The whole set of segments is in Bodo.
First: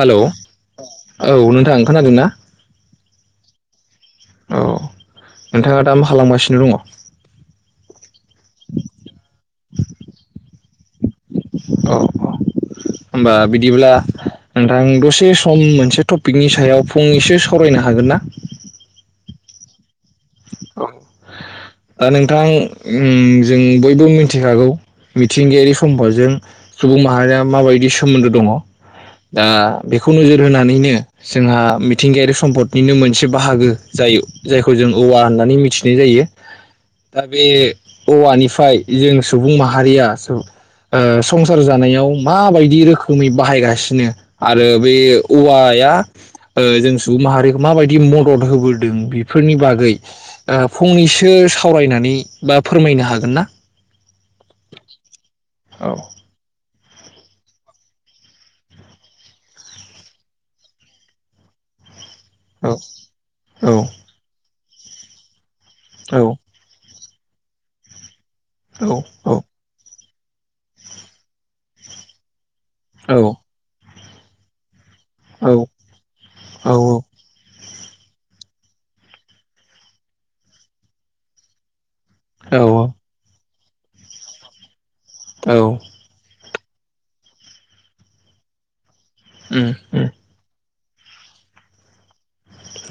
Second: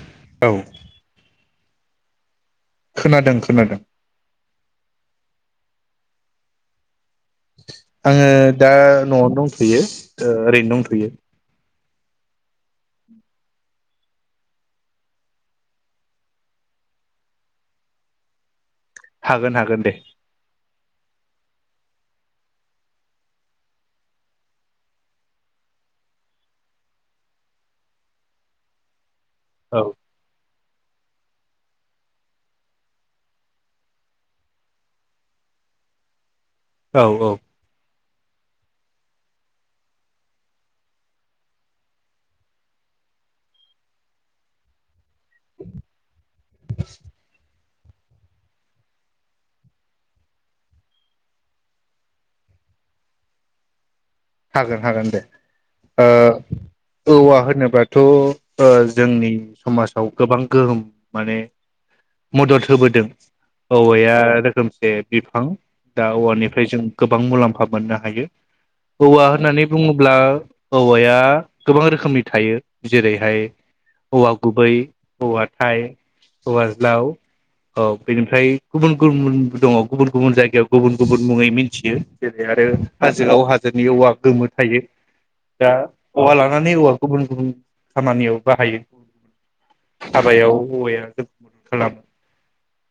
हेलौ औ नोंथां खोनादों ना? खोनादों खोनादों। औ नोंथाङा दा मा खालामगासिनो दङ? आङो दा न'वावनो दंथ'यो ओरैनो दंथ'यो। औ औ होनबा बिदिब्ला नोंथां दसे सम मोनसे टपिकनि सायाव फंनैसो सावरायनो हागोन ना? हागोन हागोन दे। ओ नोंथां जों बयबो मिथिखागौ मिथिंगायारि सम्फदजों सुबुं माहारिया माबायदि सोमोन्दो दङ। दा औ बेखौ नोजोर होनानै दिनो जोंहा मिथिंगायारि सम्फदनिनो मोनसे बाहागो जायो जायखौ जों औवा होननानै मिथिनाय जायो। औ दा औ बे औवानिफ्राय जों सुबुं माहारिया ओ संसार जानायाव माबायदि रोखोमै बाहायगासिनो आरो बे औवाया ओ जों सुबुं माहारि माबायदि मदद होबोदों बेफोरनि बा गै दा ओ फंनैसो सावरायनानै बा फोरमायनो हागोन ना? हागोन हागोन दे औ ओ। औवा होनोबाथ' ओ जोंनि समाजाव गोबां गोहोम माने मदद औ होबोदों औ औवाया रोखोम जे बिफां दा औ औवानिफ्राय जों गोबां मुलाम्फा मोननो हायो। औ औवा होननानै बुङो ब्ला औवाया गोबां रोखोमनि थायो। औ जेरैहाय औवा गुबै औवा औ थाइ औवा ज्लाउ औ बेनिफ्राय गुबुन गुबुनबो दङ गुबुन गुबुन जायगायाव गुबुन गुबुन मुङै मिनथियो। जेरै औ आरो औ हाजोआव हा जोनि औवा गोमो थायो। दा औवा ला नानै औवा गुबुन गुबुन खामानियाव बाहायो। उम उम हाबायाव औवाया [unintelligible]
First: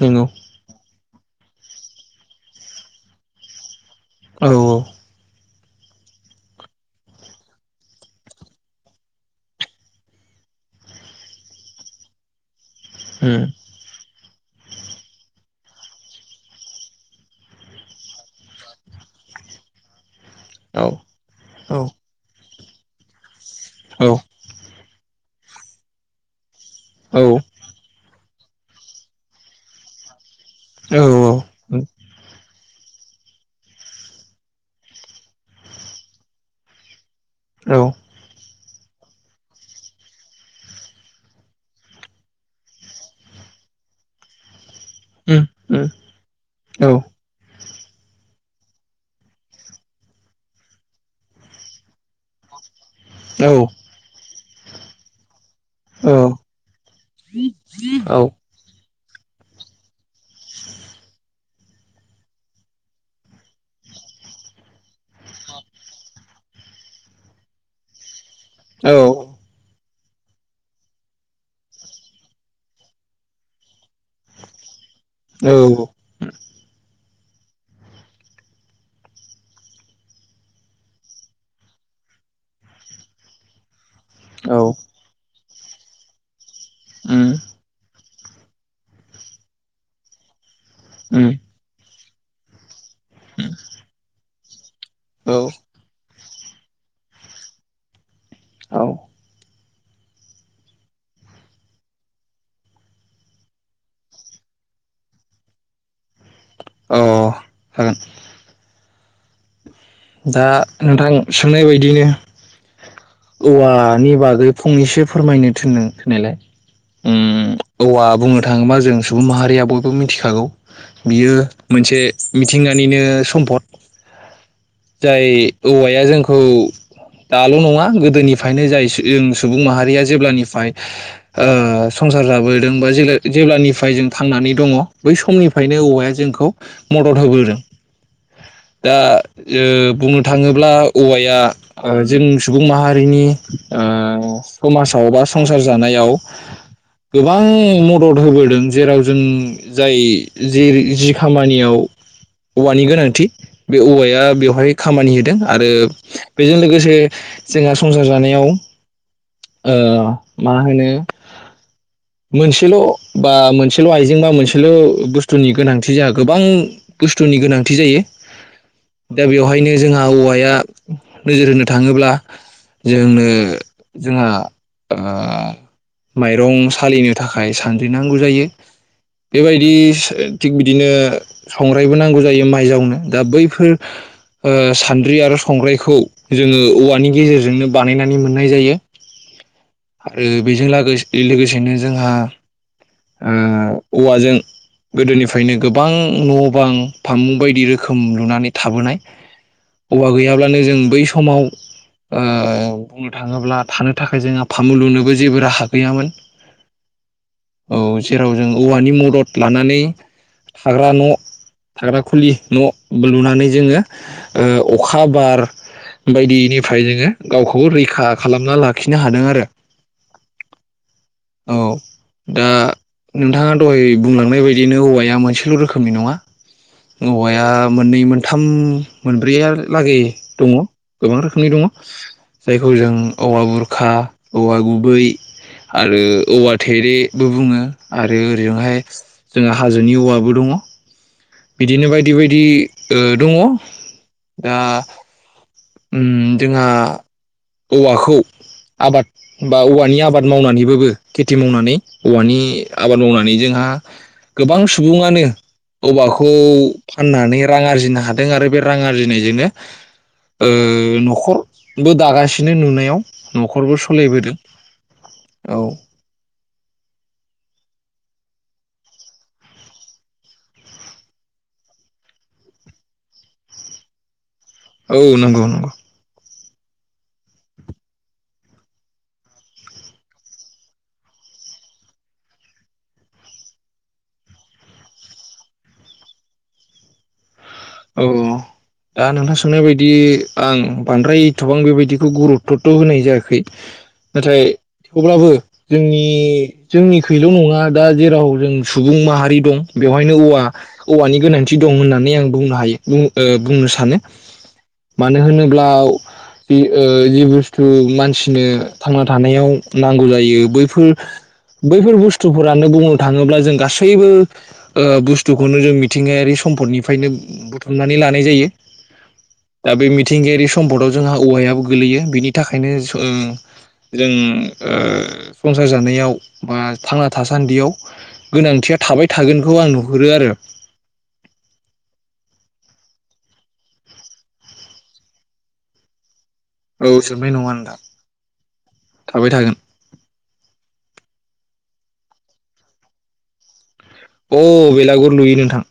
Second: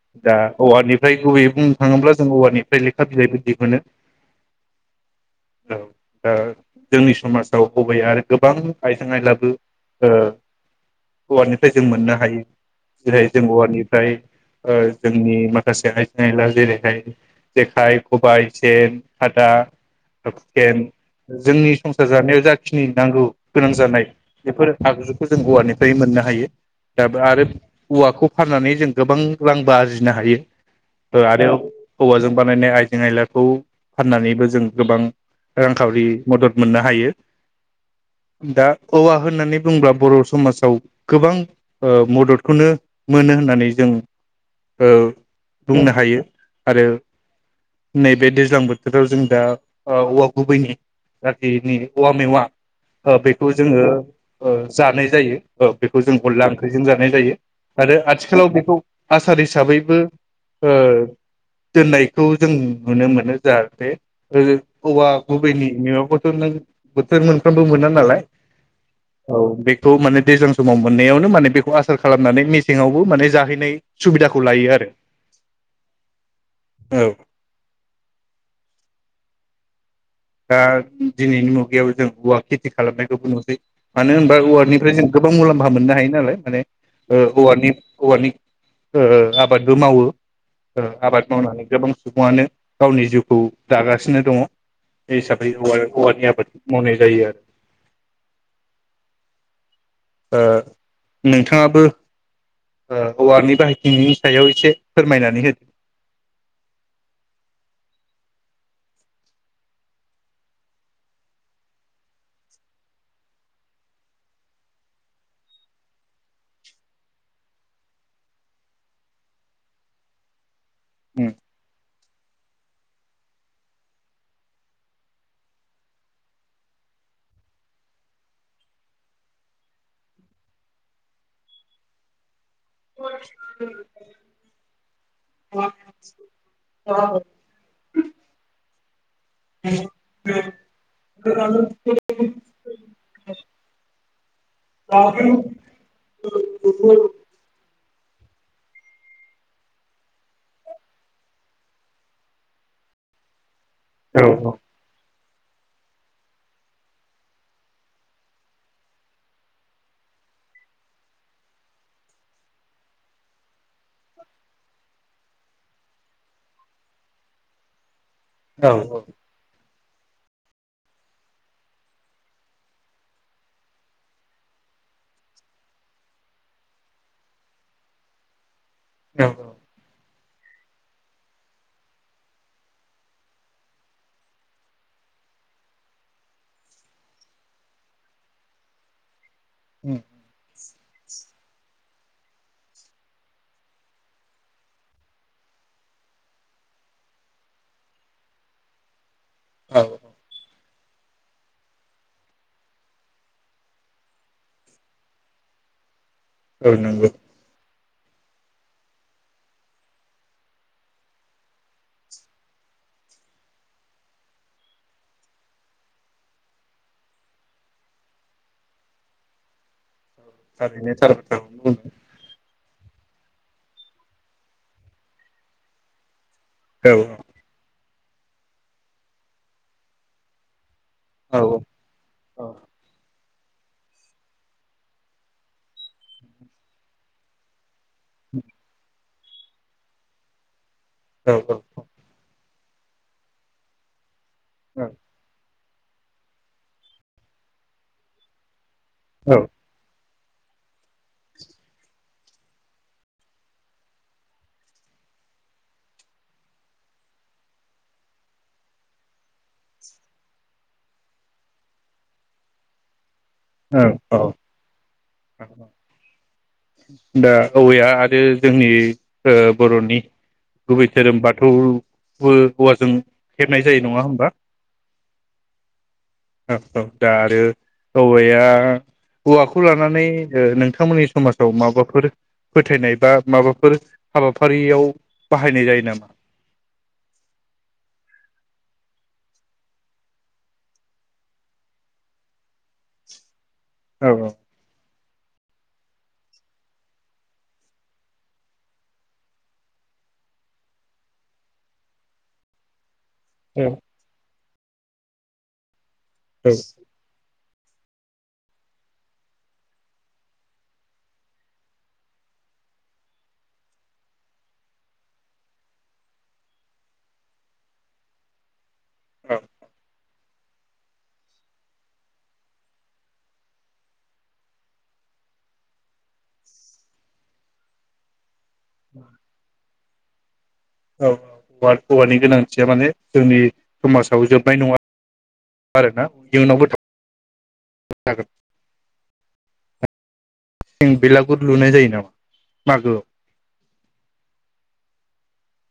नंगौ दा औवानि फ्राय गुबैयै बुंनो थाङोब्ला जों औवानिफ्राय लेखा बिलाइबो दिहुनो। औ-औ औ दा जोंनि समाजाव गुबैयै आरो गोबां आइजें आयलाबो ओ‌ औवानिफ्राय जों मोननो हायो। जेरै उम जों औवानिफ्राय ओ जोंनि माख माखासे आइजें आयला जेरैहाय जेखाइ खबाय सेन खादा औ सेन जोंनि औ संसार जानायाव जा खिनि नांगौ गोनां जानाय औ बेफोर आगजुखौ जों औवानिफ्राय मोननो हायो औ दाबो आरो औवाखौ फाननानै जों गोबां रांबो आरजिनो हायो। ओ आरो औवाजों बा माने आइजें आयलाखौ फाननानैबो जों गोबां रांखावरि मदद मोननो हायो। औ दा औवा होननानै बुंब्ला बर' समाजाव गोबां मददखौनो मोनो होननानै जों ओ उम उम बुंनो हायो औ आरो नैबे दो- जां बोथोराव जों दा औवा गुबैनि जाखिनि औवा मेवा ओ बेखौ जोङो ओ जानाय जायो ओ बेखौ जों गल्ला ओंख्रिजों जानाय जायो आरो औ आथिखालाव बेखौ आसार हिसाबैबो ओ दोननायखौ जों नुनो मोनो जाहाथे ओ औवा गुबैनि मेवाखौ नों बोथोर मोनफ्रामबो मोना नालाय औ बे बेखौ माने दैज्लां समाव मोननायावनो माने बेखौ आसार खालामनानै मेसेङावबो माने जाहैनाय सुबिदाखौ लायो आरो औ दा दिनैनि मुगायाव जों औवा खेथि खालामनायखौबो नुसै मानो होनबा औ औवानिफ्राय जों गोबां मुलाम मोननो हायो नालाय माने औ उम औवानि औवानि ओ ओ आबादबो मावो ओ आबाद उम मावनानै गोबां [unintelligible] गावनि जिउखौ दागासिनो दङ बे हिसाबै औ औवा औवानि आबाद मावनाय जायो आरो औ ओ नोंथाङाबो ओ औवानि बाहायथिनायनि सायाव एसे फोरमायनानै होदो अह होगोन दा नोंथां सोंनाय बायदिनो औवानि बागै फंनैसो फोरमायनो थिनदों थिननायलाय उम औवा बुंनो थाङोबा जों सुबुं माहारिया बयबो मिथिखागौ बियो उम मोनसे मिथिंगानिनो सम्पद जाय औवाया जोंखौ दाल' नङा गोदोनिफ्रायनो जाय जों सुबुं माहारिया जेब्लानिफ्राय ओ संसार जाबो दों बा जेब्लानिफ्राय जों थांनानै दङ बै समनिफ्रायनो औवाया जोंखौ मदद होबोदों दा ओ बुंनो थाङोब्ला औवाया ओ जों सुबुं माहारिनि ओ समाजाव बा संसार जानायाव गोबां मदद होबोदों जेराव जों जाय जेरै जि खामानियाव औवानि गोनांथि बे औवाया औ बेवहाय खामानि होदों आरो बेजों लोगोसे जोंहा संसार जानायाव ओ मा होनो मोनसेल' बा मोनसेल' आइजें बा मोनसेल' बुस्थुनि गोनांथि जोंहा गोबां बुस्थुनि गोनांथि जायो औ दा बेवहायनो जोंहा औवाया नोजोर होनो थाङोब्ला जोंनो जोंहा ओ माइरं सालिनो थाखाय सानद्रि नांगौ जायो औ औ बेबायदि थिग बिदिनो संग्रायबो नांगौ जायो माइ जावनो दा बैफोर ओ सान्द्रि आरो संग्रायखौ जोङो औवानि गेजेरजोंनो बानायनानै मोननाय जायो उम आरो बेजों ला लोगोसेनो जोंहा ओ औवाजों गोदोनिफ्रायनो गोबां न' बां फामुं बायदि रोखोम लुनानै थाबोनाय औ औवा गैयाब्लानो जों बै समाव ओ बुंनो थाङोब्ला थानो थाखाय जोंहा फामु लुनोबो जेबो राहा गैयामोन। औ नंगौ। औ जेराव जों औवानि मदद लानानै थाग्रा न' थाग्रा खुलि न' लुनानै जोङो ओ अखा बार बायदिनिफ्राय जोङो गावखौ रैखा खालामना लाखिनो हादों आरो। थारैनो थार औ बाथ्राखौनो बुंदों। दा नोंथाङा दहाय बुंलांनाय बायदिनो औवाया मोनसेल' रोखोमनि नङा। औ औवाया मोननै मोनथाम मोनब्रैयालागै दङ। गोबां औ रोखोमनि दङ जायखौ जों औवा बुरखा औवा गुबै आरो औवा थेरेबो बुङो। आरो ओजोंहाय जोंहा हाजोनि औवाबो दङ। औ बिदिनो औ बायदि बायदि ओ दङ दा औ उम जोंहा औवाखौ औ आबाद बा औवानि आबाद मावनानैबाबो खेथि मावनानै औवानि आबाद मावनानै जोंहा गोबां सुबुङानो औवाखौ फाननानै रां आरजिनो हादों आरो बे रां आरजिनायजोंनो ओ न'खरबो दागासिनो नुनायाव न'खरबो औ औ सलायबोदों औ दा औवा आरो जोंनि ओ बर'नि गुबै धोरोम बाथौबो औवाजों खेबनाय जायो नङा होमबा? औ नंगौ नंगौ औ औ दा औ वाया औवाखौ लानानै नोंथांमोननि समाजाव माबाफोर फोथायनाय बा माबाफोर हाबाफारियाव बाहायनाय जायो नामा? औ दा नोंथां सोंनाय बायदि आं बांद्राय एथबां बेबायदिखौ गुरुकथ' होनाय जायाखै औ नाथाय थेवब्लाबो जोंनि जोंनिखैल' नङा दा जेराव जों सुबुं माहारि दं बेवहायनो औवा औवानि गोनांथि दं होननानै आं बुंनो हायो। बुं ओ औ बुंनो सानो। मानो होनोब्ला बि ओ जि बुस थु मानसिनो थांना थानायाव नांगौ जायो बैफोर बैफोर बुस्थुफोरानो बुंनो थाङोब्ला जों गासैबो ओ बुस्थुखौनो जों मिथिंगायारि सम्पदनिफ्रायनो बुथुमनानै लानाय जायो। औ दा बे मि थिंगायारि सम्पदाव जोंहा औवायाबो गोलैयो बिनि थाखायनो ओ जों ओ संसार जानायाव बा थांना थासान्दियाव गोनांथिया थाबाय थागोनखौ आं हुरो आरो। औ औवा औवानि गोनांथिया माने जोंनि समाजाव जोबनाय नङा आरोना। इयुनावबो औ जोबनाय नङा नोंथां थाबाय थागोन थाबाय थागोन। जों बेलागुर लुनाय जायो नामा मागोआव अ बेलागुर लुयो नोंथां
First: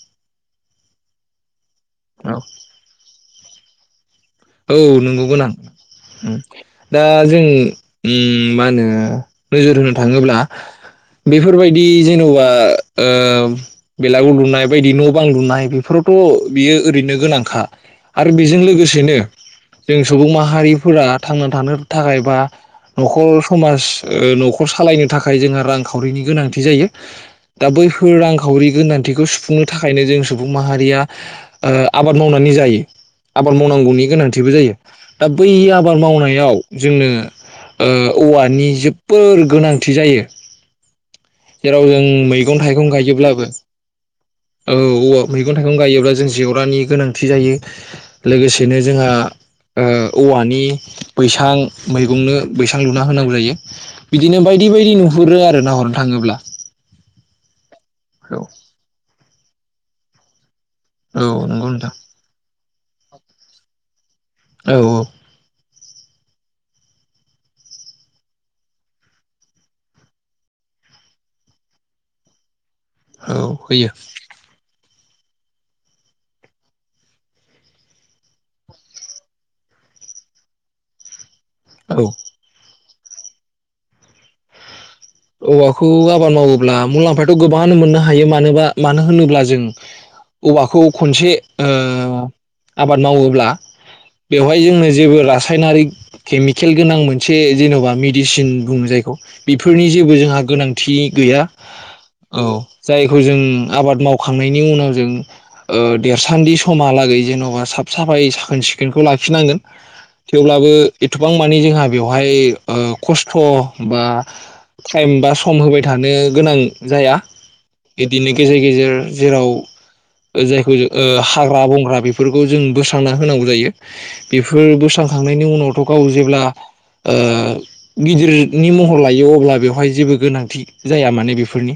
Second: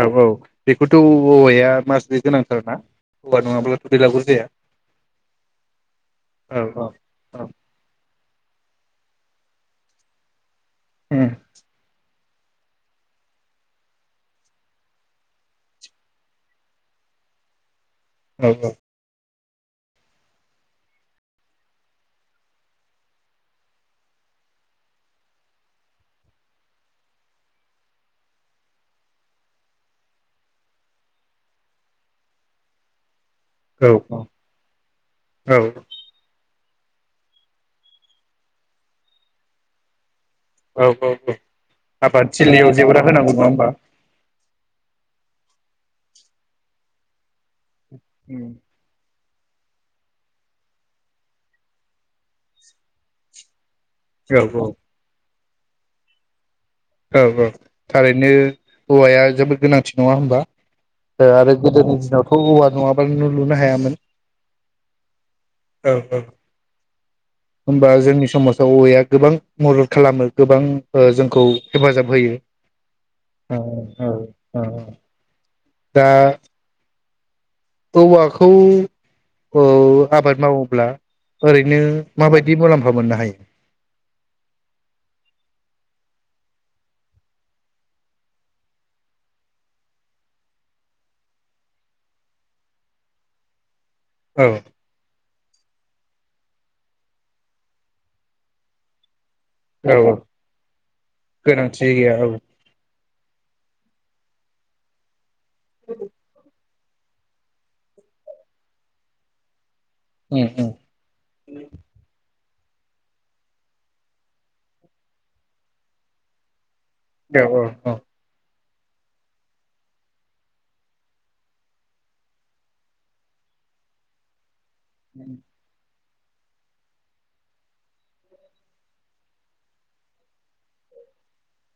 औ औ बेखौथ' औवाया [unintelligible] औ गोनांथार ना? औवा नङाब्ला बेलागुर जाया औ नंगौ गोनां औ दा जों औ ओम मा होनो नोजोर होनो थाङोब्ला उम बेफोरबायदि जों जेनेबा ओ बेलागुर लुनाय बायदि न' बां लुनाय बेफोरावथ' बियो ओरैनो गोनांखा आरो औ बेजों लोगोसेनो जों सुबुं माहारिफोरा थांना थानो थाखाय बा न'खर समाज ओ न'खर सालायनो थाखाय जोंहा रांखावरिनि गोनांथि जायो दा बैफोर रांखावरि गोनांथिखौ सुफुंनो थाखायनो जों सुबुं माहारिया ओ आबाद मावनानै जायो आबाद औ मावनांगौनि गोनांथि थिबो जायो दा बै औ आबाद मावनायाव जोंनो ओ औवानि जोबोर गोनांथि जायो। औ औ औ जेराव जों मैगं आबादथिलियाव थाइगं जेवरा होनांगौ नङा गायोब्लाबो होमबा औ औवा मैगं थाइगं गायोब्ला जों जेवरानि गोनांथि जायो। उम लोगोसेनो जोंहा ओ औवानि बैसां मैगंनो बैसां लुना होनांगौ जायो। बिदिनो औ बायदि बायदि नुहुरो आरो नाहरनो थाङोब्ला औ औ थारैनो औ औवाया जोबोद गोनांथि नङा होमबा? औ आरो नंगौ नोंथां गोदोनि दिनावथ' औवा नङाबानो न' लुनो हायामोन। औ औ औ औ होमबा जोंनि समाजाव औवाया गोबां मदद खालामो गोबां जोंखौ हेफाजाब होयो। औ ओ होयो औ ओ दा औवाखौ ओ आबाद मावोब्ला ओरैनो औ माबायदि मुलाम्फा लामफा मोननो हायो? औवाखौ आबाद मावोब्ला मुलाम्फाथ' गोबां मोननो हायो मानोबा मानो होनोब्ला जों औवाखौ खनसे ओ आबाद मावोब्ला औ बेवहाय जोंनो जेबो ला रासायनारि केमिकेल गोनां मोनसे जेन'बा मेदिसिन बुङो जायखौ बेफोर औ औ जेबो जोंहा गोनांथि गैया गोनांथि गैया औ जायखौ जों आबाद माव खांनायनि उनाव जों ओ देरसान्दि समहालागै जेन'बा साफ साफायै साखोन सिखोनखौ लाखिनांगोन । उम थेवब्लाबो उम एथबां मानि जोंहा बेवहाय ओ खस्थ' बा टाइम बा सम होबाय थानो गोनां जाया औ औ बिदिनो गेजे गेजेर जेराव जायखौ ओ हाग्रा बंग्रा बेफोरखौ जों बोस्रांना होनांगौ जायो । फोर बोस्रांखांनायनि उनावथ' गाव जेब्ला ओ गिदिरनि महर लायो अब्ला बेव हाय जेबो गोनांथि जाया माने बेफोरनि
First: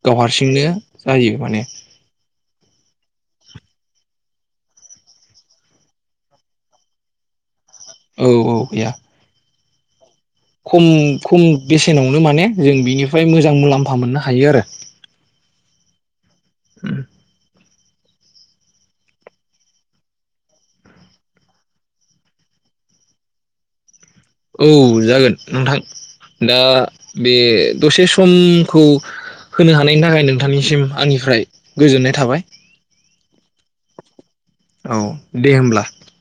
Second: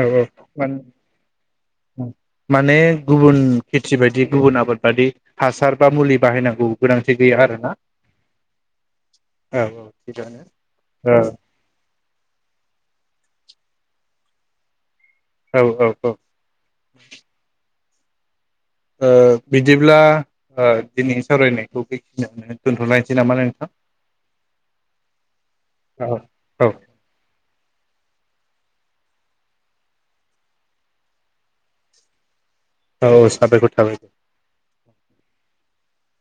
औ गाव औ मान हारसिंनो जायो माने औ माने गुबुन खेथि बायदि गुबुन आबाद बादि हासार बा मुलि बाहायनांगौ गोनांथि गैया आरोना । औ गैया औ थिगानो खम औ खम बेसेनावनो माने जों बिनि फ्राय मोजां मुलाम्फा मोननो हायो आरो । औ औ औ ओ बिदिब्ला ओ दिनैनि सावरायनायखौ बेखिनियावनो दोनथ'लायनोसै नामा नोंथां? औ जागोन नोंथां औ दा औ बे दसे सम खौ होनो हानायनि थाखाय नोंथांनिसिम आंनिफ्राय गोजोननाय थाबाय । औ औ साबायखर थाबाय औ दे होमब्ला ।